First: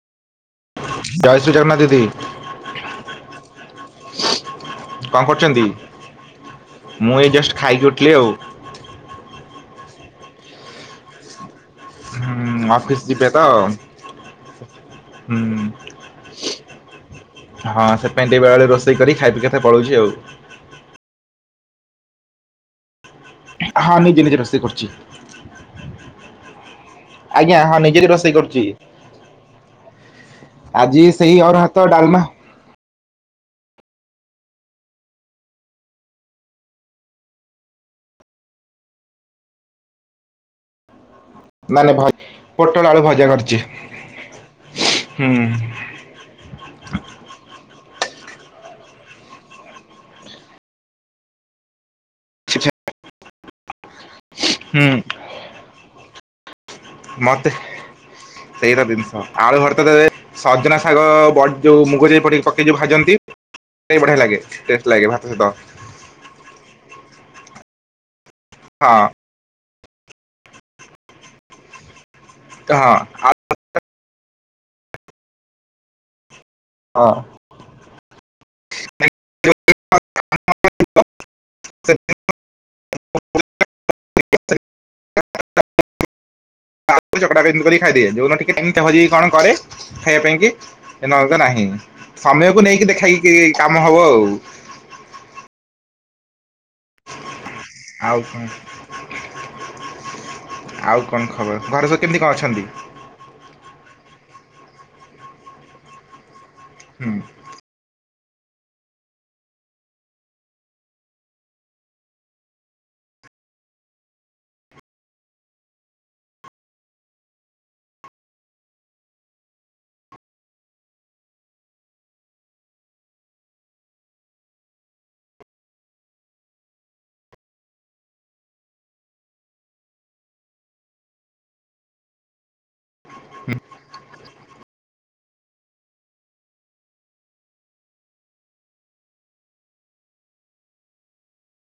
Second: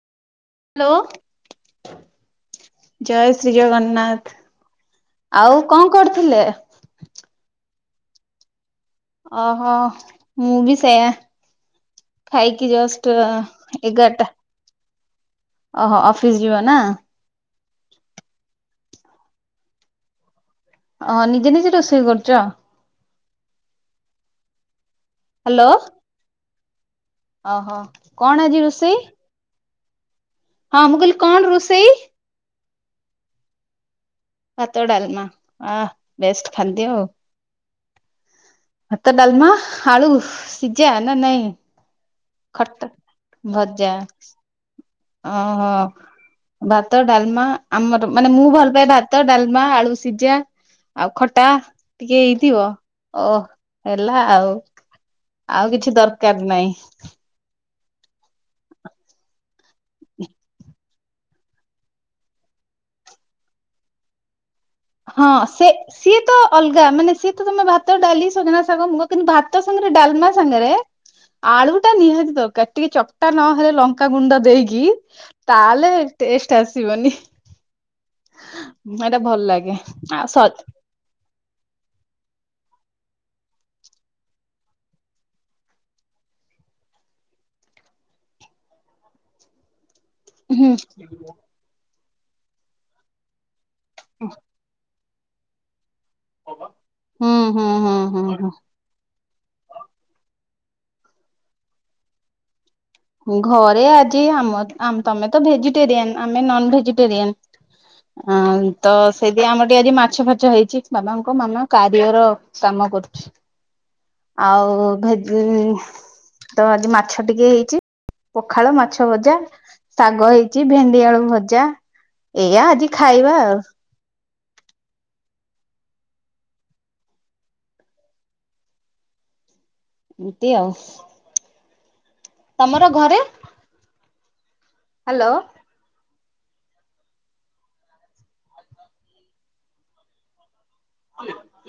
Hello. ଜୟ ଶ୍ରୀ ଜଗନ୍ନାଥ ଦିଦି। ଜୟ ଶ୍ରୀ ଜଗନ୍ନାଥ କଣ ଆଉ କରୁଛନ୍ତି? କଣ କରୁଥିଲେ। ମୁଁ ଏ ଜଷ୍ଟ ଖାଇକି ଉଠିଲି ଆଉ ଓହୋ ମୁଁ ବି ସେୟା ଖାଇକି ହୁଁ ଅଫିସ ଜଷ୍ଟ ଯିବେ ତ ଏଗାରଟା ହୁଁ ଓହୋ ଅଫିସ ଯିବ ନା ହଁ ସେଥିପାଇଁ ଟିକେ ବେଳାବେଳି ରୋଷେଇ କରି ଖାଇପିକି ଏକା ଥରେ ପଳଉଛି ଆଉ ଓ ନିଜେ ନିଜେ ରୋଷେଇ କରୁଚ? ହଁ ନିଜେ ନିଜେ ରୋଷେଇ କରୁଛି। ହ୍ୟାଲୋ ଆଜ୍ଞା ଓହୋ ହଁ ନିଜେ ହିଁ ରୋଷେଇ କଣ ଆଜି କରୁଛି। ରୋଷେଇ? ହଁ ମୁଁ ଆଜି ବି କହିଲି କଣ ସେଇ ଅରୁଆ ହାତ ରୋଷେଇ? ଡାଲମା। ଭାତ ଡାଲମା ଆଃ ବେଷ୍ଟ ଖାଦ୍ୟ ଆଉ। ଭାତ ଡାଲମା ଆଳୁ ସିଜା ନା ନାଇଁ? ନାନି ଭାଇ। ଖର୍ତା ଭଜା ହୁଁ ଓ ହୋ ଭାତ ଡାଲମା ଆମର ମାନେ ମୁଁ ଭଲ ପାାଏ ଭାତ ଡାଲମା ଆଳୁ ସିଝା ଆଉ ଖଟା ଟିକେ ଛି, ହେଇଥିବ ଛି। ଓଃ। ହେଲା ଆଉ ହୁଁ ଆଉ କିଛି ଦରକାର ନାହିଁ। ମତେ ସେଇରା ଜିନିଷ ଆଳୁ ଭର୍ତା ଟା ରେ ସଜନା ଶାଗ ବଢ଼ି ଯୋଉ ମୁଗ ଯାଇ ପଡି ପକେଇକି ଯୋଉ ଭାଜନ୍ତି ବଢିଆ ଲାଗେ। ଲାଗେ ଭାତ ହଁ ସହିତ ସେ ସିଏ ତ ଅଲଗା ମାନେ ସିଏ ତ ତମେ ଭାତ ଡାଲି ସଜନା ଶାଗ ମୁଗ ହଁ କିନ୍ତୁ ଭାତ ତ ସାଙ୍ଗରେ ଡାଲମା ସାଙ୍ଗରେ ଆଳୁ ଟା ନିହାତି ଦରକାର ଟିକେ ହଁ ଚକଟା ନହେଲେ ଲ ଙ୍କା ଗୁଣ୍ଡ ଦେଇକି ତାହେଲେ ଟେଷ୍ଟ ଆଉ ଆସିବନି। ହଁ ହେଟା ଭଲ ଲାଗେ। ଆ ସ [inaudible] [inaudible] ଆଳୁ ଚକଟା ଚକଟି ଖାଇଦିଏ। ଯୋଉ ଦିନ ଟିକେ [unintelligible] କଣ କରେ। ଖାଇବା ପାଇଁ କି ହୁଁ ଏ ନହ ତ ନାହିଁ ସମୟକୁ ନେଇକି ଦେଖାଇକି କାମ ହବ ଆଉ। ହଁ ହଁ ଆଉ କଣ? ଘର ସବୁ କେମିତି କଣ ଅଛନ୍ତି? ଘରେ ଆଜି ଆମର ଆମ୍ ତମେ ତ ଭେଜିଟେରିଆନ ଆମେ ନନ ହୁଁ। ଭେଜିଟେରିଆନ। ଆଁ ତ ସେଥି ପାଇଁ ଆମର ଟିକେ ଆଜି ମାଛ ଫାଛ ହେଇଛି। ବାବାଙ୍କ ମାମା କାରିଅର କାମ କରୁଛି। ଆଉ ଭେଦିରେ ତ ଆଜି ମାଛ ଟିକେ ହେଇଛି। ପଖାଳ ମାଛ ଭଜା ଶାଗ ହେଇଛି ଭେଣ୍ଡି ଆଳୁ ଭଜା। ଏଇଆ ଆଜି ଖାଇବା ଆଉ। ଏମିତି ଆଉ। ତମର ଘରେ? [inaudible] ହ୍ୟାଲୋ [inaudible]